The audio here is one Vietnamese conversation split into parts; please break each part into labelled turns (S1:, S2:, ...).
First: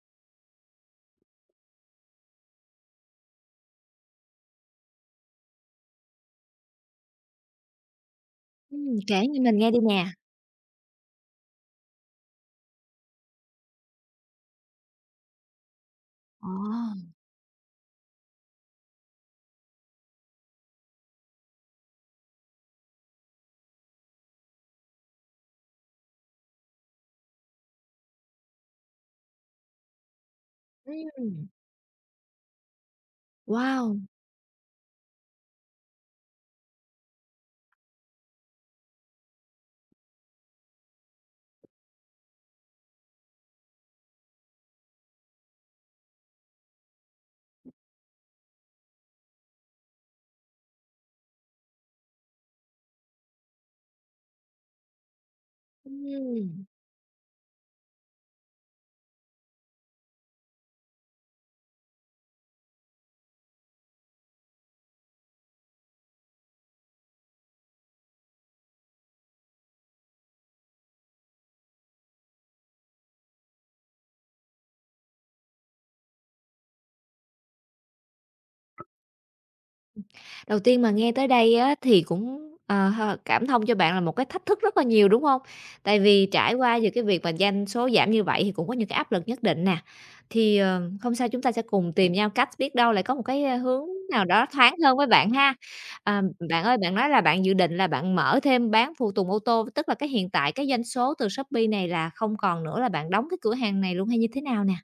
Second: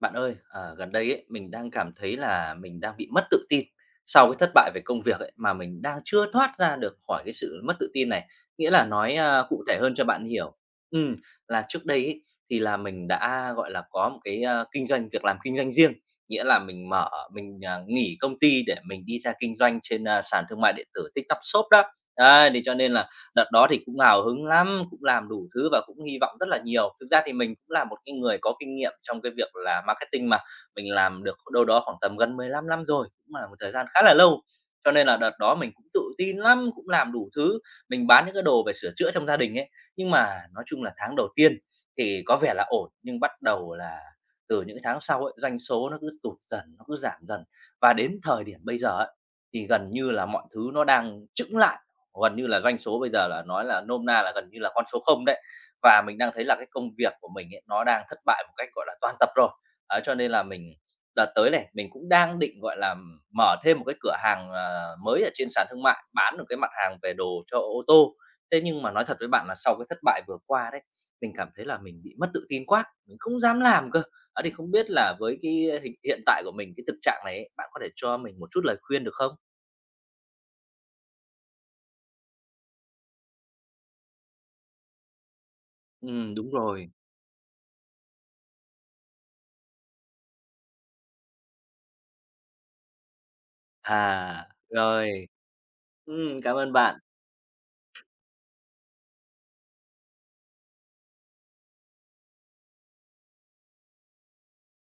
S1: Bạn ơi, gần đây ấy, mình đang cảm thấy là mình đang bị mất tự tin sau cái thất bại về công việc ấy, mà mình đang chưa thoát ra được khỏi cái sự mất tự tin này. Nghĩa là nói,
S2: Kể nghe mình
S1: cụ
S2: nghe đi
S1: thể hơn
S2: nè.
S1: cho bạn hiểu, ừm, là trước đây ấy, thì là mình đã, gọi là, có một cái, kinh doanh việc làm kinh doanh riêng, nghĩa
S2: Ờ.
S1: là mình nghỉ công ty để mình đi ra kinh doanh trên, sàn thương mại điện tử TikTok Shop đó. Đấy, thì cho nên là, đợt đó thì cũng hào hứng lắm, cũng làm đủ thứ và cũng hy vọng rất là nhiều. Thực ra thì mình cũng là một cái người có kinh nghiệm trong cái việc là marketing mà, mình làm được
S2: Ừm,
S1: đâu đó khoảng tầm gần 15 năm rồi, cũng là một thời gian
S2: wow!
S1: khá là lâu. Cho nên là đợt đó mình cũng tự tin lắm, cũng làm đủ thứ, mình bán những cái đồ về sửa chữa trong gia đình ấy. Nhưng mà nói chung là tháng đầu tiên thì có vẻ là ổn, nhưng bắt đầu là từ những cái tháng sau ấy, doanh số nó cứ tụt dần, nó cứ giảm dần. Và đến thời điểm bây giờ ấy, thì gần như là mọi thứ nó đang chững lại, gần như là doanh số bây giờ là nói là nôm na là gần như là con số không đấy. Và mình đang thấy là
S2: Ừm,
S1: cái công việc của mình ấy, nó đang thất bại một cách, gọi là, toàn tập rồi. Ấy, cho nên là mình đợt tới này, mình cũng đang định, gọi là, mở thêm một cái cửa hàng, mới ở trên sàn thương mại, bán được cái mặt hàng về đồ cho ô tô. Thế nhưng mà nói thật với bạn là sau cái thất bại vừa qua đấy, mình cảm thấy là mình bị mất tự tin quá, mình không dám làm cơ. Ấy, thì không biết là với cái hình hiện tại của mình, cái thực trạng này ấy, bạn có thể cho mình một chút lời khuyên được không?
S2: đầu tiên mà nghe tới đây á thì cũng, h cảm thông cho bạn là một cái thách thức rất là nhiều, đúng hông? Tại vì
S1: Đúng
S2: trải qua về
S1: rồi.
S2: cái việc mà doanh số giảm như vậy thì cũng có những cái áp lực nhất định nè. Thì, không sao, chúng ta sẽ cùng tìm nhau cách, biết đâu lại có một cái, hướng nào đó
S1: À.
S2: thoáng hơn với
S1: Rồi,
S2: bạn ha. À,
S1: cảm
S2: bạn
S1: ơn
S2: ơi, bạn
S1: bạn.
S2: nói là bạn dự định là bạn mở thêm bán phụ tùng ô tô, tức là cái hiện tại cái doanh số từ Shopee này là không còn nữa, là bạn đóng cái cửa hàng này luôn hay như thế nào nè?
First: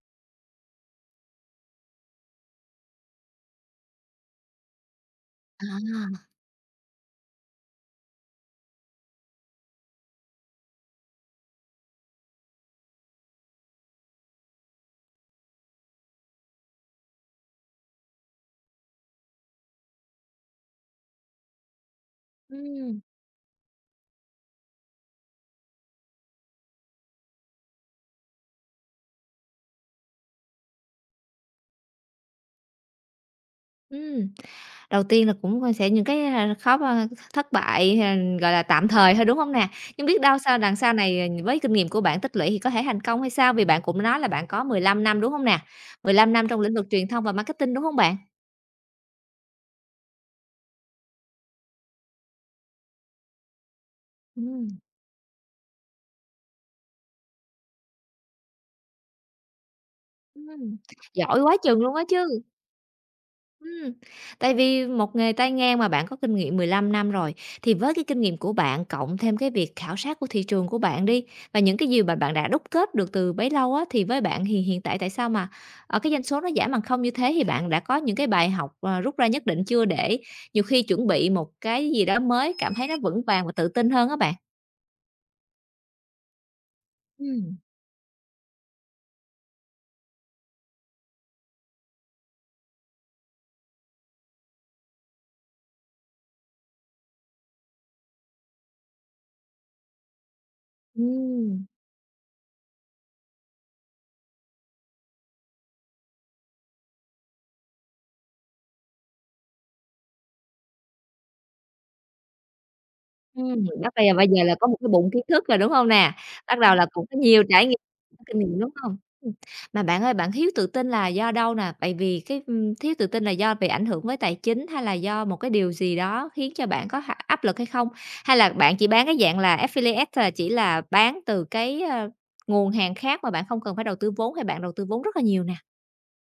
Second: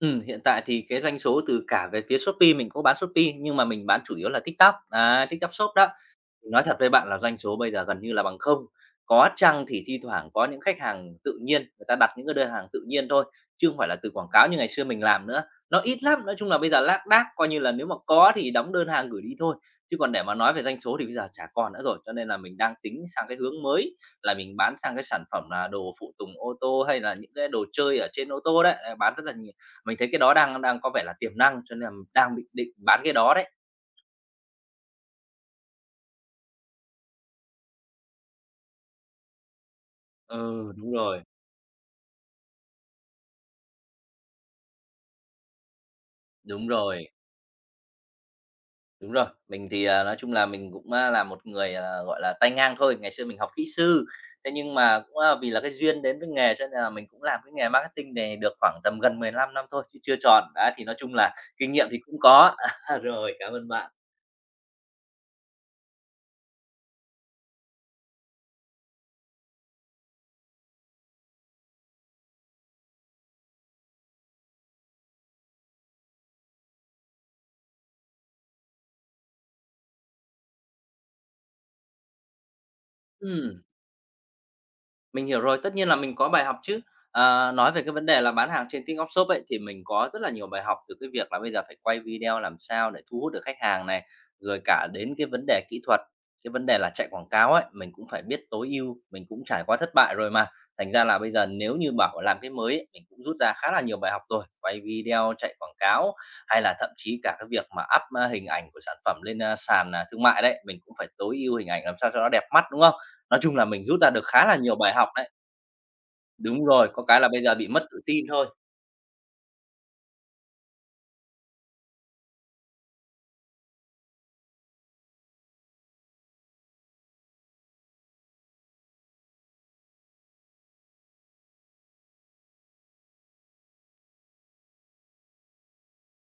S1: Hiện tại thì cái doanh số từ cả về phía Shopee, mình cũng bán Shopee, nhưng mà mình bán chủ yếu là TikTok, đấy, TikTok Shop đó.
S2: À.
S1: Nói thật với bạn là doanh số bây giờ gần như là bằng không. Có chăng thì thi thoảng có những khách hàng tự nhiên, người ta đặt những cái đơn hàng tự nhiên thôi, chứ không phải là từ quảng cáo như ngày xưa mình làm nữa. Nó ít lắm, nói chung là bây giờ lác đác, coi như là nếu mà có thì đóng đơn hàng gửi đi thôi. Chứ còn để mà nói về doanh số thì bây giờ chả còn nữa rồi, cho nên là mình đang
S2: Ừm.
S1: tính sang cái hướng mới là mình bán sang cái sản phẩm là đồ phụ tùng ô tô hay là những cái đồ chơi ở trên ô tô đấy, bán rất là nhiều. Mình thấy cái đó đang đang có vẻ là tiềm năng cho nên là đang định định bán cái đó đấy.
S2: ừm. Đầu tiên là cũng chia sẻ những cái, khó thất bại, hay là, gọi là, tạm thời thôi, đúng hông nè? Nhưng biết đâu sao
S1: Ừ,
S2: đằng sau
S1: đúng
S2: này,
S1: rồi,
S2: với kinh nghiệm của bạn tích lũy thì có thể thành công hay sao? Vì bạn cũng nói là bạn có 15 năm, đúng hông nè? 15 năm trong
S1: đúng
S2: lĩnh vực truyền
S1: rồi.
S2: thông và marketing, đúng hông bạn?
S1: Đúng rồi, mình thì, nói chung là mình cũng, là một người, gọi là, tay ngang thôi. Ngày xưa mình học kỹ sư, thế
S2: Ừm,
S1: nhưng mà cũng, vì là cái duyên đến với nghề cho nên là mình cũng làm cái nghề marketing này được khoảng tầm gần 15 năm thôi, chứ chưa tròn. Đã
S2: ừm,
S1: thì nói chung là
S2: giỏi quá
S1: kinh
S2: chừng
S1: nghiệm
S2: luôn
S1: thì
S2: á
S1: cũng
S2: chứ!
S1: có. Rồi, cảm ơn bạn.
S2: Ừm, tại vì một nghề tay ngang mà bạn có kinh nghiệm 15 năm rồi, thì với cái kinh nghiệm của bạn cộng thêm cái việc khảo sát của thị trường của bạn đi, và những cái gì mà bạn đã đúc kết được từ bấy lâu á, thì với bạn thì hiện tại tại sao mà, ở cái doanh số nó giảm bằng không như thế? Thì bạn đã có những cái bài học, rút ra nhất định chưa để nhiều khi chuẩn bị một cái gì đó mới cảm thấy nó vững vàng và
S1: Ừm.
S2: tự tin hơn á bạn?
S1: Mình hiểu rồi, tất nhiên là mình có bài học chứ.
S2: Ừm.
S1: Nói về cái vấn đề là bán hàng trên TikTok Shop ấy, thì mình có rất là nhiều bài học từ cái việc là bây giờ phải quay video làm sao để thu hút được khách hàng này, rồi cả đến cái vấn đề kỹ thuật, cái vấn đề là chạy quảng cáo ấy, mình cũng phải biết tối ưu, mình cũng trải qua thất bại rồi mà. Thành ra là bây giờ
S2: Ừm.
S1: nếu như bảo làm cái mới ấy, mình cũng rút ra khá là nhiều bài học rồi, quay video, chạy quảng cáo hay là thậm chí cả cái việc mà up, hình ảnh của sản phẩm lên, sàn, thương mại đấy, mình cũng phải tối ưu hình ảnh làm sao cho nó đẹp mắt, đúng không? Nói chung là mình
S2: Bắt
S1: rút ra được
S2: bây giờ
S1: khá
S2: là
S1: là
S2: có một
S1: nhiều
S2: cái
S1: bài học
S2: bụng kiến
S1: đấy.
S2: thức rồi, đúng hông nè? Bắt
S1: Đúng
S2: đầu là
S1: rồi, có
S2: cũng có
S1: cái là
S2: nhiều
S1: bây giờ
S2: trải
S1: bị
S2: nghiệm,
S1: mất tự
S2: có
S1: tin
S2: kinh
S1: thôi.
S2: nghiệm, đúng hông? Mà bạn ơi, bạn thiếu tự tin là do đâu nè? Tại vì cái, thiếu tự tin là do bị ảnh hưởng với tài chính hay là do một cái điều gì đó khiến cho bạn có h áp lực hay không? Hay là bạn chỉ bán cái dạng là affiliate là chỉ là bán từ cái, nguồn hàng khác mà bạn không cần phải đầu tư vốn hay bạn đầu tư vốn rất là nhiều nè?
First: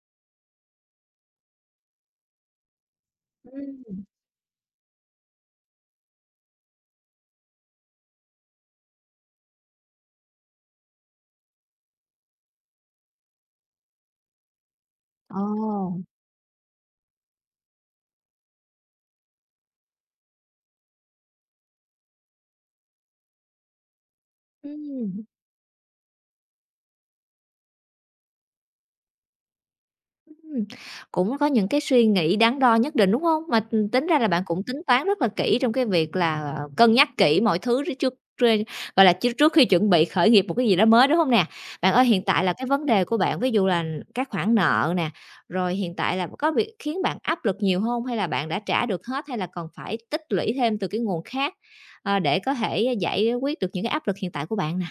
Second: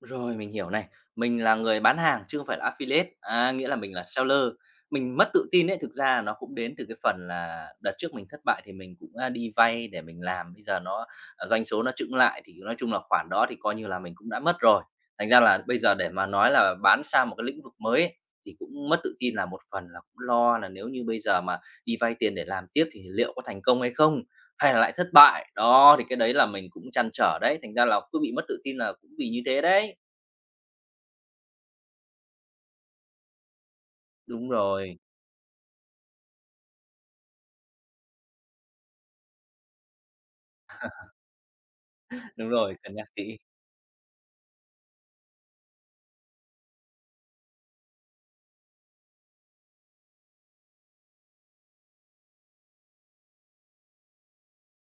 S1: Rồi, mình hiểu này. Mình là người bán hàng chứ không phải là affiliate, nghĩa là mình
S2: Ừm.
S1: là seller. Mình mất tự tin ấy, thực ra nó cũng đến từ cái phần là đợt trước mình thất bại thì mình cũng, đi vay để mình làm, bây giờ doanh số nó chững lại thì nói chung là khoản đó thì coi như là mình cũng đã mất rồi. Thành ra là bây giờ
S2: Ồ.
S1: để mà nói là bán sang một cái lĩnh vực mới ấy, thì cũng mất tự tin là một phần là cũng lo là nếu như bây giờ mà đi vay tiền để làm tiếp thì liệu có thành công hay không? Hay là lại thất
S2: ừm.
S1: bại? Đó, thì cái đấy là mình cũng trăn trở đấy, thành ra là cứ bị mất tự tin là cũng vì như thế đấy.
S2: Ừm, cũng có những cái suy nghĩ đắn đo nhất định, đúng không? Mà, tính ra là bạn
S1: Đúng
S2: cũng tính
S1: rồi,
S2: toán rất là kỹ trong cái việc là cân nhắc kỹ mọi thứ trước trước truê gọi là, trước trước khi chuẩn bị khởi nghiệp một cái gì đó mới, đúng không nè? Bạn ơi, hiện tại
S1: đúng
S2: là cái
S1: rồi,
S2: vấn
S1: cân
S2: đề
S1: nhắc
S2: của
S1: kỹ.
S2: bạn, ví dụ là các khoản nợ nè, rồi hiện tại là có việc khiến bạn áp lực nhiều hông? Hay là bạn đã trả được hết, hay là còn phải tích lũy thêm từ cái nguồn khác, để có thể giải quyết được những cái áp lực hiện tại của bạn nè?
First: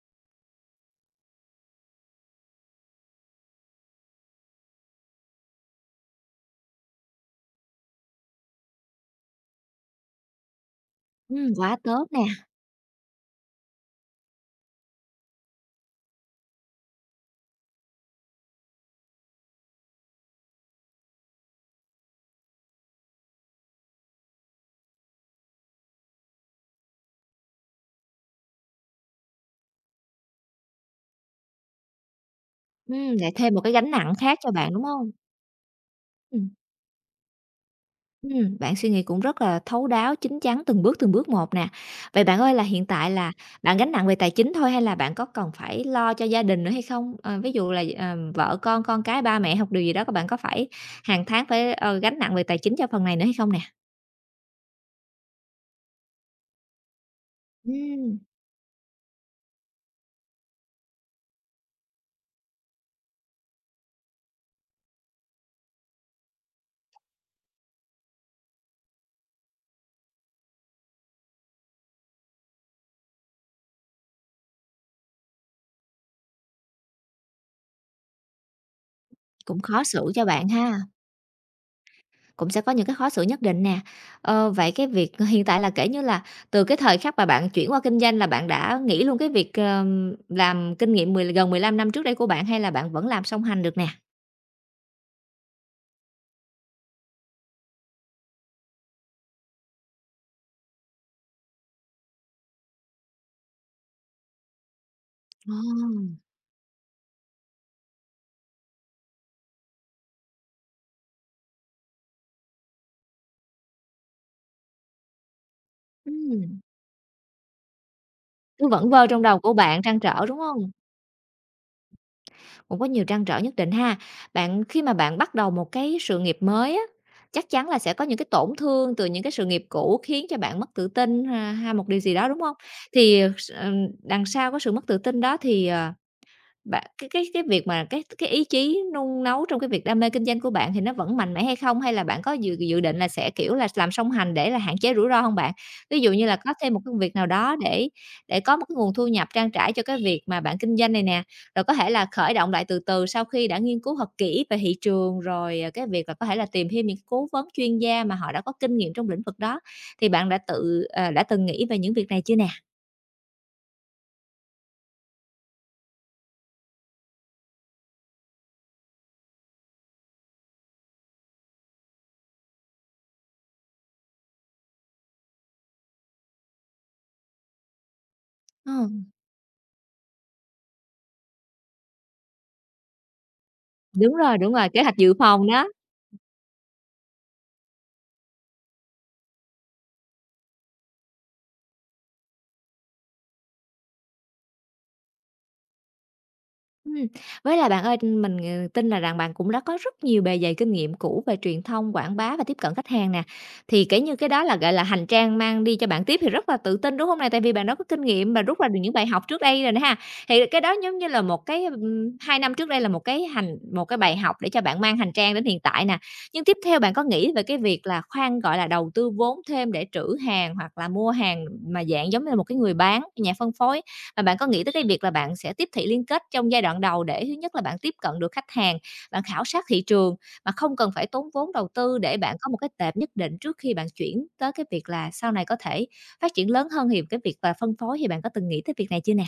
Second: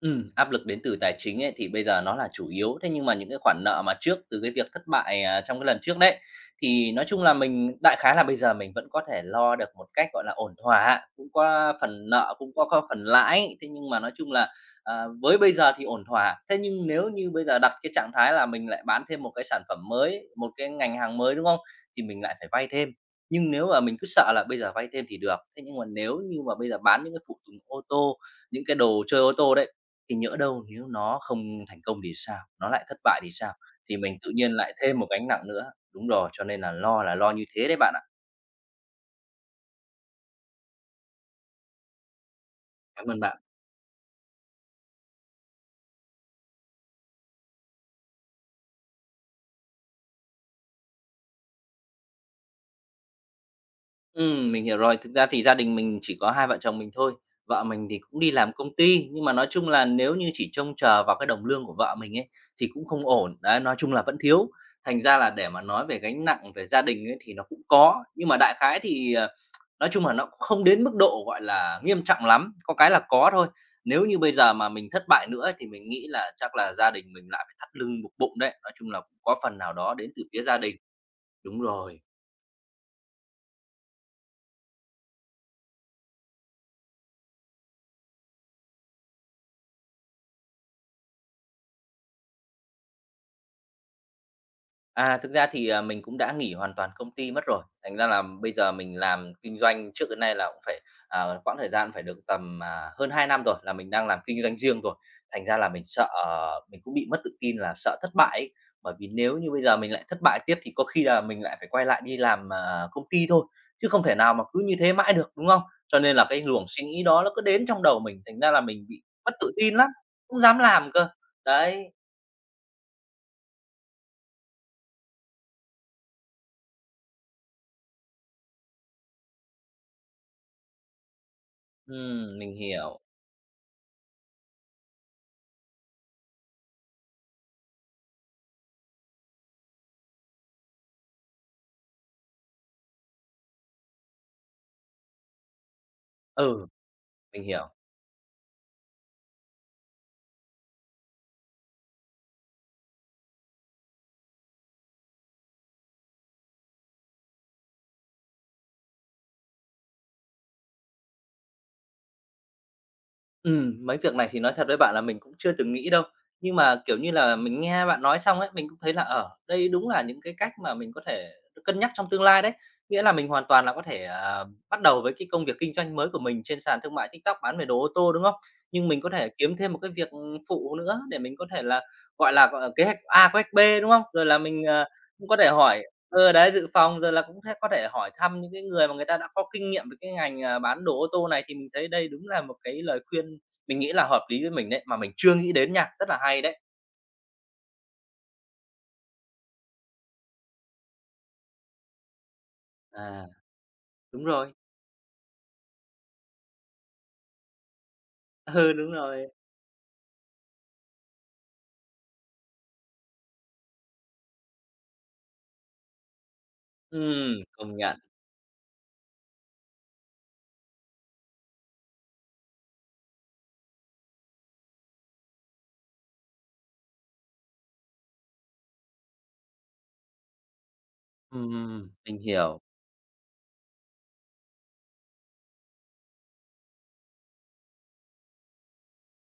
S1: Áp lực đến từ tài chính ấy thì bây giờ nó là chủ yếu, thế nhưng mà những cái khoản nợ mà trước từ cái việc thất bại, trong cái lần trước đấy, thì nói chung là mình đại khái là bây giờ mình vẫn có thể lo được một cách, gọi là, ổn thỏa, cũng có
S2: Quá tốt
S1: phần
S2: nè.
S1: nợ, cũng có phần lãi, thế nhưng mà nói chung là, với bây giờ thì ổn thỏa. Thế nhưng nếu như bây giờ đặt cái trạng thái là mình lại bán thêm một cái sản phẩm mới, một cái ngành hàng mới, đúng không? Thì mình lại phải vay thêm, nhưng nếu mà mình cứ sợ là bây giờ vay thêm thì được, thế nhưng mà nếu như mà bây giờ bán những cái phụ tùng ô tô, những cái đồ chơi ô tô đấy thì nhỡ đâu nếu nó không thành công thì sao? Nó lại thất bại thì
S2: Lại
S1: sao?
S2: thêm một cái gánh
S1: Thì
S2: nặng
S1: mình tự
S2: khác cho
S1: nhiên
S2: bạn,
S1: lại
S2: đúng
S1: thêm một
S2: không?
S1: gánh nặng nữa. Đúng rồi, cho
S2: Ừm,
S1: nên là lo như thế đấy bạn ạ.
S2: Bạn suy nghĩ cũng rất là thấu đáo, chín chắn từng bước một nè. Vậy bạn ơi là hiện
S1: Cảm
S2: tại
S1: ơn
S2: là
S1: bạn.
S2: bạn gánh nặng về tài chính thôi hay là bạn có cần phải lo cho gia đình nữa hay không? Ờ, ví dụ là, vợ con cái, ba mẹ học điều gì đó có bạn có phải hàng tháng phải, gánh nặng về tài chính cho phần này nữa hay không nè?
S1: Mình hiểu rồi. Thực ra thì gia đình mình chỉ có hai vợ chồng mình thôi. Vợ mình thì
S2: Ừm,
S1: cũng đi làm công ty, nhưng mà nói chung là nếu như chỉ trông chờ vào cái đồng lương của vợ mình ấy, thì cũng không ổn. Đấy, nói chung là vẫn thiếu. Thành ra là để mà nói về gánh nặng về gia đình ấy thì nó cũng có, nhưng mà đại khái thì, nói chung là nó cũng không đến mức độ, gọi là, nghiêm trọng lắm, có cái là có thôi. Nếu như bây giờ mà mình thất bại nữa thì mình nghĩ là chắc là gia đình mình lại phải thắt lưng buộc bụng đấy, nói chung là cũng có phần
S2: cũng
S1: nào
S2: khó
S1: đó đến
S2: xử
S1: từ
S2: cho
S1: phía
S2: bạn
S1: gia đình.
S2: ha,
S1: Đúng rồi.
S2: cũng sẽ có những cái khó xử nhất định nè. Ờ, vậy cái việc hiện tại là kể như là từ cái thời khắc mà bạn chuyển qua kinh doanh là bạn đã nghĩ luôn cái việc, làm kinh nghiệm mười gần 15 năm trước đây của bạn hay là bạn vẫn làm song hành được nè?
S1: Thực ra thì, mình cũng đã nghỉ hoàn toàn công ty mất rồi, thành ra là bây giờ mình làm kinh doanh trước đến nay là cũng phải, quãng thời gian phải được tầm, hơn 2 năm rồi là mình đang làm kinh doanh riêng rồi. Thành
S2: Ờ,
S1: ra là mình mình cũng bị mất tự tin là sợ thất bại ấy, bởi vì nếu như bây giờ mình lại thất bại tiếp thì có khi là mình lại phải quay lại đi làm, công ty thôi, chứ không thể nào mà cứ như thế mãi được, đúng không? Cho nên là cái
S2: ừm,
S1: luồng suy nghĩ đó nó cứ đến trong đầu mình, thành ra là
S2: cứ
S1: mình
S2: vẩn
S1: bị
S2: vơ trong
S1: mất
S2: đầu của
S1: tự tin
S2: bạn,
S1: lắm,
S2: trăn trở, đúng
S1: không dám
S2: không?
S1: làm cơ. Đấy,
S2: Cũng có nhiều trăn trở nhất định ha. Bạn khi mà bạn bắt đầu một cái sự nghiệp mới á, chắc chắn là sẽ có những cái tổn thương từ những cái sự nghiệp cũ khiến cho bạn mất tự tin ha ha một điều gì đó, đúng không?
S1: mình hiểu.
S2: Thì, ờ, s đằng sau cái sự mất tự tin đó thì, ờ. Bạn cái việc mà cái ý chí nung nấu trong cái việc đam mê kinh doanh của bạn thì nó vẫn mạnh mẽ hay không? Hay là bạn có dự dự định là sẽ, kiểu là, làm song hành để là hạn chế rủi ro không bạn? Ví dụ như là có
S1: Ừ,
S2: thêm một công việc nào
S1: mình
S2: đó
S1: hiểu.
S2: để có một cái nguồn thu nhập trang trải cho cái việc mà bạn kinh doanh này nè, rồi có thể là khởi động lại từ từ sau khi đã nghiên cứu thật kỹ về thị trường, rồi, cái việc là có thể là tìm thêm những cố vấn chuyên gia mà họ đã có kinh nghiệm trong lĩnh vực đó. Thì bạn đã đã từng nghĩ về những việc này chưa nè?
S1: Mấy việc này thì nói thật với bạn là mình cũng chưa từng nghĩ đâu. Nhưng mà, kiểu như là, mình nghe bạn nói xong ấy, mình cũng thấy là, ở đây đúng là những cái cách mà mình có thể cân nhắc trong tương lai đấy. Nghĩa là mình hoàn toàn là có thể, bắt đầu với cái công việc kinh doanh mới của mình trên sàn thương mại TikTok bán về đồ ô tô, đúng không?
S2: Ờ,
S1: Nhưng mình có thể kiếm thêm một cái việc, phụ nữa để mình có thể là, gọi là, kế hoạch A, kế hoạch B, đúng không? Rồi là
S2: đúng
S1: mình,
S2: rồi, kế hoạch dự
S1: cũng có
S2: phòng
S1: thể
S2: đó.
S1: hỏi đấy, dự phòng rồi là cũng thế có thể hỏi thăm những cái người mà người ta đã có kinh nghiệm về cái ngành, à, bán đồ ô tô này, thì mình thấy đây đúng là một cái lời khuyên mình nghĩ là hợp lý với mình đấy, mà mình chưa nghĩ đến nha, rất là hay đấy.
S2: Ừm, với lại bạn ơi, mình, tin là rằng bạn cũng đã có rất nhiều bề dày kinh nghiệm cũ về truyền thông, quảng bá và tiếp cận khách hàng nè.
S1: À,
S2: Thì, kiểu như,
S1: đúng
S2: cái đó
S1: rồi.
S2: là, gọi là, hành trang mang đi cho bạn tiếp thì rất là tự tin, đúng không này? Tại vì bạn đã có kinh nghiệm và rút ra
S1: Ừ,
S2: được
S1: đúng
S2: những bài học
S1: rồi,
S2: trước đây rồi nè ha. Thì cái đó giống như là một cái, 2 năm trước đây là một cái một cái bài học để cho bạn mang hành trang đến hiện tại nè. Nhưng tiếp theo bạn có nghĩ về cái
S1: công
S2: việc
S1: nhận.
S2: là khoan, gọi là, đầu tư vốn thêm để trữ hàng hoặc là mua hàng mà dạng giống như là một cái người bán, nhà phân phối và bạn có nghĩ tới cái việc là bạn sẽ tiếp thị liên kết trong giai đoạn đầu để thứ nhất là bạn tiếp cận được khách hàng, bạn khảo sát thị trường mà không cần phải tốn vốn đầu tư để
S1: Mình
S2: bạn có một
S1: hiểu.
S2: cái tệp nhất định trước khi bạn chuyển tới cái việc là sau này có thể phát triển lớn hơn thì cái việc là phân phối thì bạn có từng nghĩ tới việc này chưa nè?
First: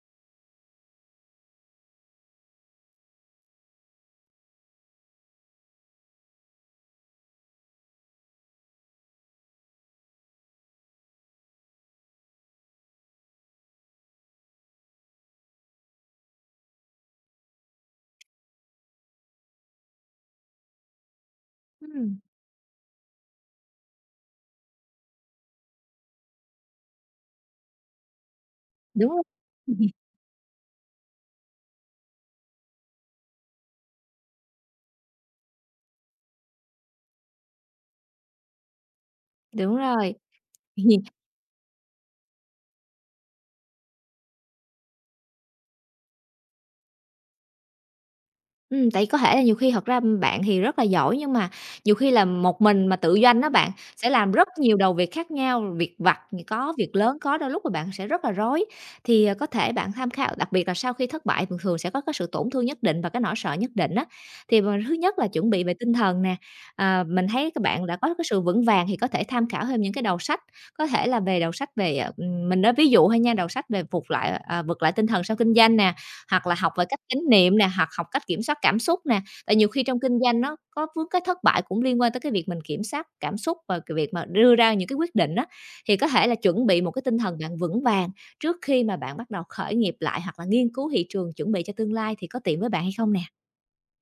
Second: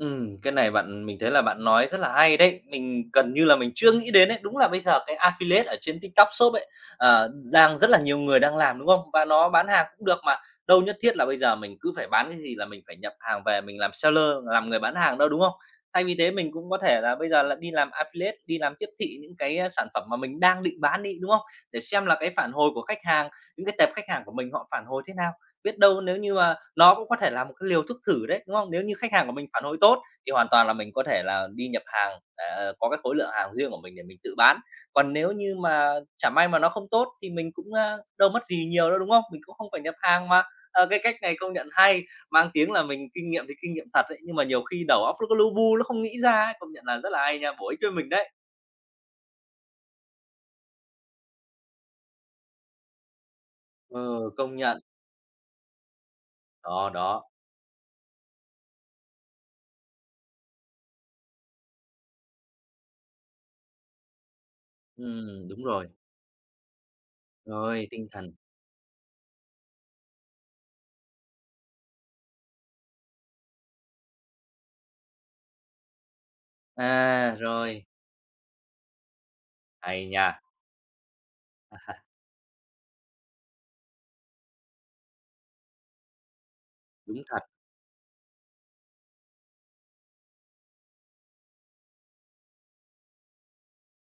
S1: Cái này bạn mình thấy là bạn nói rất là hay đấy, mình gần như là mình chưa nghĩ đến đấy. Đúng là bây giờ cái affiliate ở trên TikTok Shop ấy, đang rất là nhiều người đang làm, đúng không? Và nó bán hàng cũng được mà, đâu nhất thiết là bây giờ mình cứ phải bán cái gì là mình phải nhập hàng về mình làm seller, làm người bán hàng đâu, đúng không? Thay vì thế mình cũng có thể là bây giờ là đi làm affiliate, đi làm tiếp thị những cái, a, sản phẩm mà mình đang định bán đi, đúng không? Để xem là
S2: Ừm.
S1: cái phản hồi của khách hàng, những cái tệp khách hàng của mình họ phản hồi thế nào. Biết đâu nếu như mà nó cũng có thể là một cái liều thuốc thử đấy, đúng không? Nếu như
S2: Đúng
S1: khách
S2: hông?
S1: hàng của mình phản hồi tốt thì hoàn toàn là mình có thể là đi nhập hàng, có cái khối lượng hàng riêng của mình để mình tự bán. Còn nếu như mà chả may mà nó không tốt thì mình cũng, a, đâu mất gì nhiều đâu, đúng không? Mình cũng không
S2: Đúng
S1: phải nhập
S2: rồi.
S1: hàng mà. Ờ, cái cách này công nhận hay, mang tiếng là mình kinh nghiệm thì kinh nghiệm thật đấy, nhưng mà nhiều khi đầu óc nó có lu bu, nó không nghĩ ra ấy, công nhận là rất là hay nha, bổ ích cho mình đấy.
S2: Tại có thể là nhiều khi thật ra bạn thì rất là giỏi, nhưng mà nhiều khi là một mình mà tự doanh đó bạn, sẽ
S1: Ừ,
S2: làm rất
S1: công
S2: nhiều
S1: nhận.
S2: đầu việc khác nhau, việc vặt thì có,
S1: Đó,
S2: việc lớn
S1: đó.
S2: có, đôi lúc là bạn sẽ rất là rối. Thì, có thể bạn tham khảo đặc biệt là sau khi thất bại thường thường sẽ có cái sự tổn thương nhất định và cái nỗi sợ nhất định á, thì mà thứ nhất là chuẩn bị
S1: Đúng
S2: về
S1: rồi.
S2: tinh thần nè. À, mình thấy các bạn
S1: Rồi,
S2: đã có
S1: tinh
S2: cái
S1: thần.
S2: sự vững vàng thì có thể tham khảo thêm những cái đầu sách, có thể là về đầu sách về, mình nói ví dụ thôi nha, đầu sách về vực lại tinh thần sau kinh doanh nè. Hoặc là học về cách chánh
S1: À,
S2: niệm nè,
S1: rồi,
S2: hoặc học cách kiểm soát cảm xúc nè, tại nhiều khi trong
S1: hay
S2: kinh doanh
S1: nha.
S2: nó có vướng cái thất bại cũng liên quan tới cái việc mình kiểm soát cảm xúc và cái việc mà đưa ra những cái quyết định đó thì có thể là chuẩn bị một cái tinh
S1: Đúng
S2: thần
S1: thật.
S2: bạn vững vàng trước khi mà bạn bắt đầu khởi nghiệp lại hoặc là nghiên cứu thị trường chuẩn bị cho tương lai thì có tiện với bạn hay không nè?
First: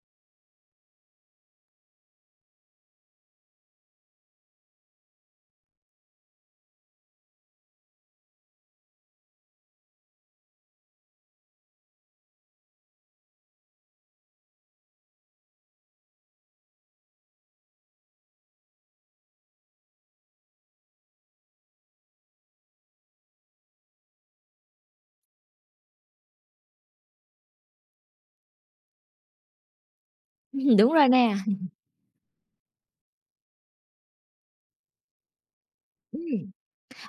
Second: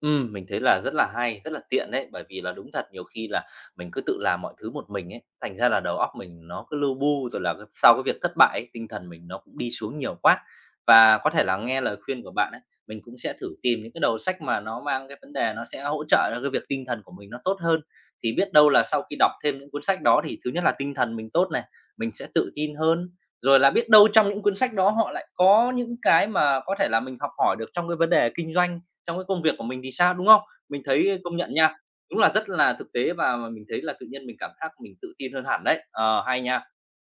S1: Mình thấy là rất là hay, rất là tiện đấy, bởi vì là đúng thật nhiều khi là mình cứ tự làm mọi thứ một mình ấy, thành ra là đầu óc mình nó cứ lu bu, rồi là cái sau cái việc thất bại ấy, tinh thần mình nó cũng đi xuống nhiều quá. Và có thể là nghe lời khuyên của bạn ấy, mình cũng sẽ thử tìm những cái đầu sách mà nó mang cái vấn đề nó sẽ hỗ trợ cho cái việc tinh thần của mình nó tốt hơn. Thì biết đâu là sau khi đọc thêm những cuốn sách đó thì thứ nhất là tinh thần mình tốt này, mình sẽ tự tin hơn, rồi là biết đâu trong những cuốn sách đó họ lại có những cái mà có thể là mình học hỏi được trong cái vấn đề kinh doanh trong cái công việc của mình thì sao, đúng không? Mình
S2: Đúng rồi
S1: thấy
S2: nè.
S1: công nhận nha, đúng là rất là thực tế và mình thấy là tự nhiên mình cảm giác mình tự tin hơn hẳn đấy. Ờ, hay
S2: Ừm.
S1: nha.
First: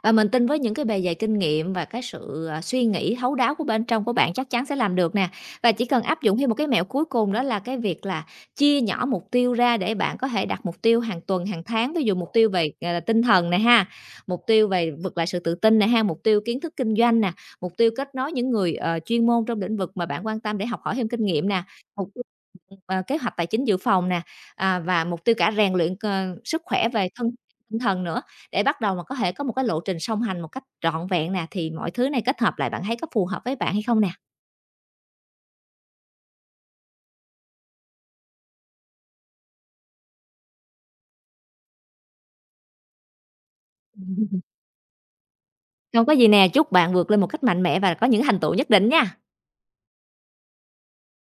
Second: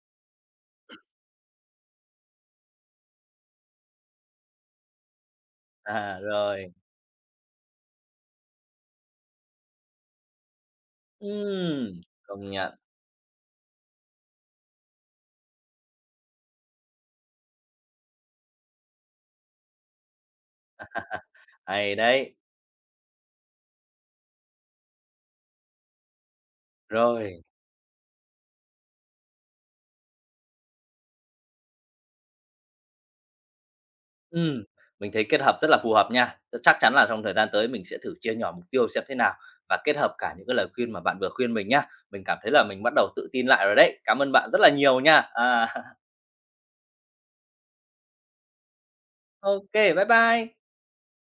S2: Và mình tin với những cái bề dày kinh nghiệm và cái sự, suy nghĩ thấu đáo của bên trong của bạn chắc chắn sẽ làm được nè. Và chỉ cần
S1: À,
S2: áp dụng thêm một cái
S1: rồi,
S2: mẹo cuối cùng đó là cái việc là chia nhỏ mục tiêu ra để bạn có thể đặt mục tiêu hàng tuần, hàng tháng, ví dụ mục tiêu
S1: công
S2: về,
S1: nhận,
S2: gọi tinh thần này ha, mục tiêu về vực lại sự tự tin này ha, mục tiêu kiến thức kinh doanh nè, mục tiêu kết nối những người, chuyên môn trong lĩnh vực mà bạn quan tâm để học hỏi thêm kinh nghiệm nè,
S1: hay
S2: mục tiêu,
S1: đấy.
S2: kế hoạch tài chính dự phòng nè, và mục tiêu cả rèn luyện sức khỏe về thân
S1: Rồi,
S2: tinh thần nữa. Để bắt đầu mà có thể có một cái lộ trình song hành một cách trọn vẹn nè, thì mọi thứ này kết hợp lại bạn thấy có phù hợp với bạn hay không nè?
S1: ừm, mình thấy kết hợp rất là phù hợp nha. Chắc chắn là trong thời gian tới mình sẽ thử chia nhỏ mục tiêu xem thế nào và kết hợp cả những cái lời khuyên mà bạn vừa khuyên mình nhá. Mình cảm thấy là mình bắt đầu tự tin lại rồi đấy. Cảm ơn bạn rất là nhiều nha. À,
S2: Không có gì nè, chúc bạn vượt lên một cách mạnh mẽ và có những thành tựu nhất định nha.
S1: ô, bye bye.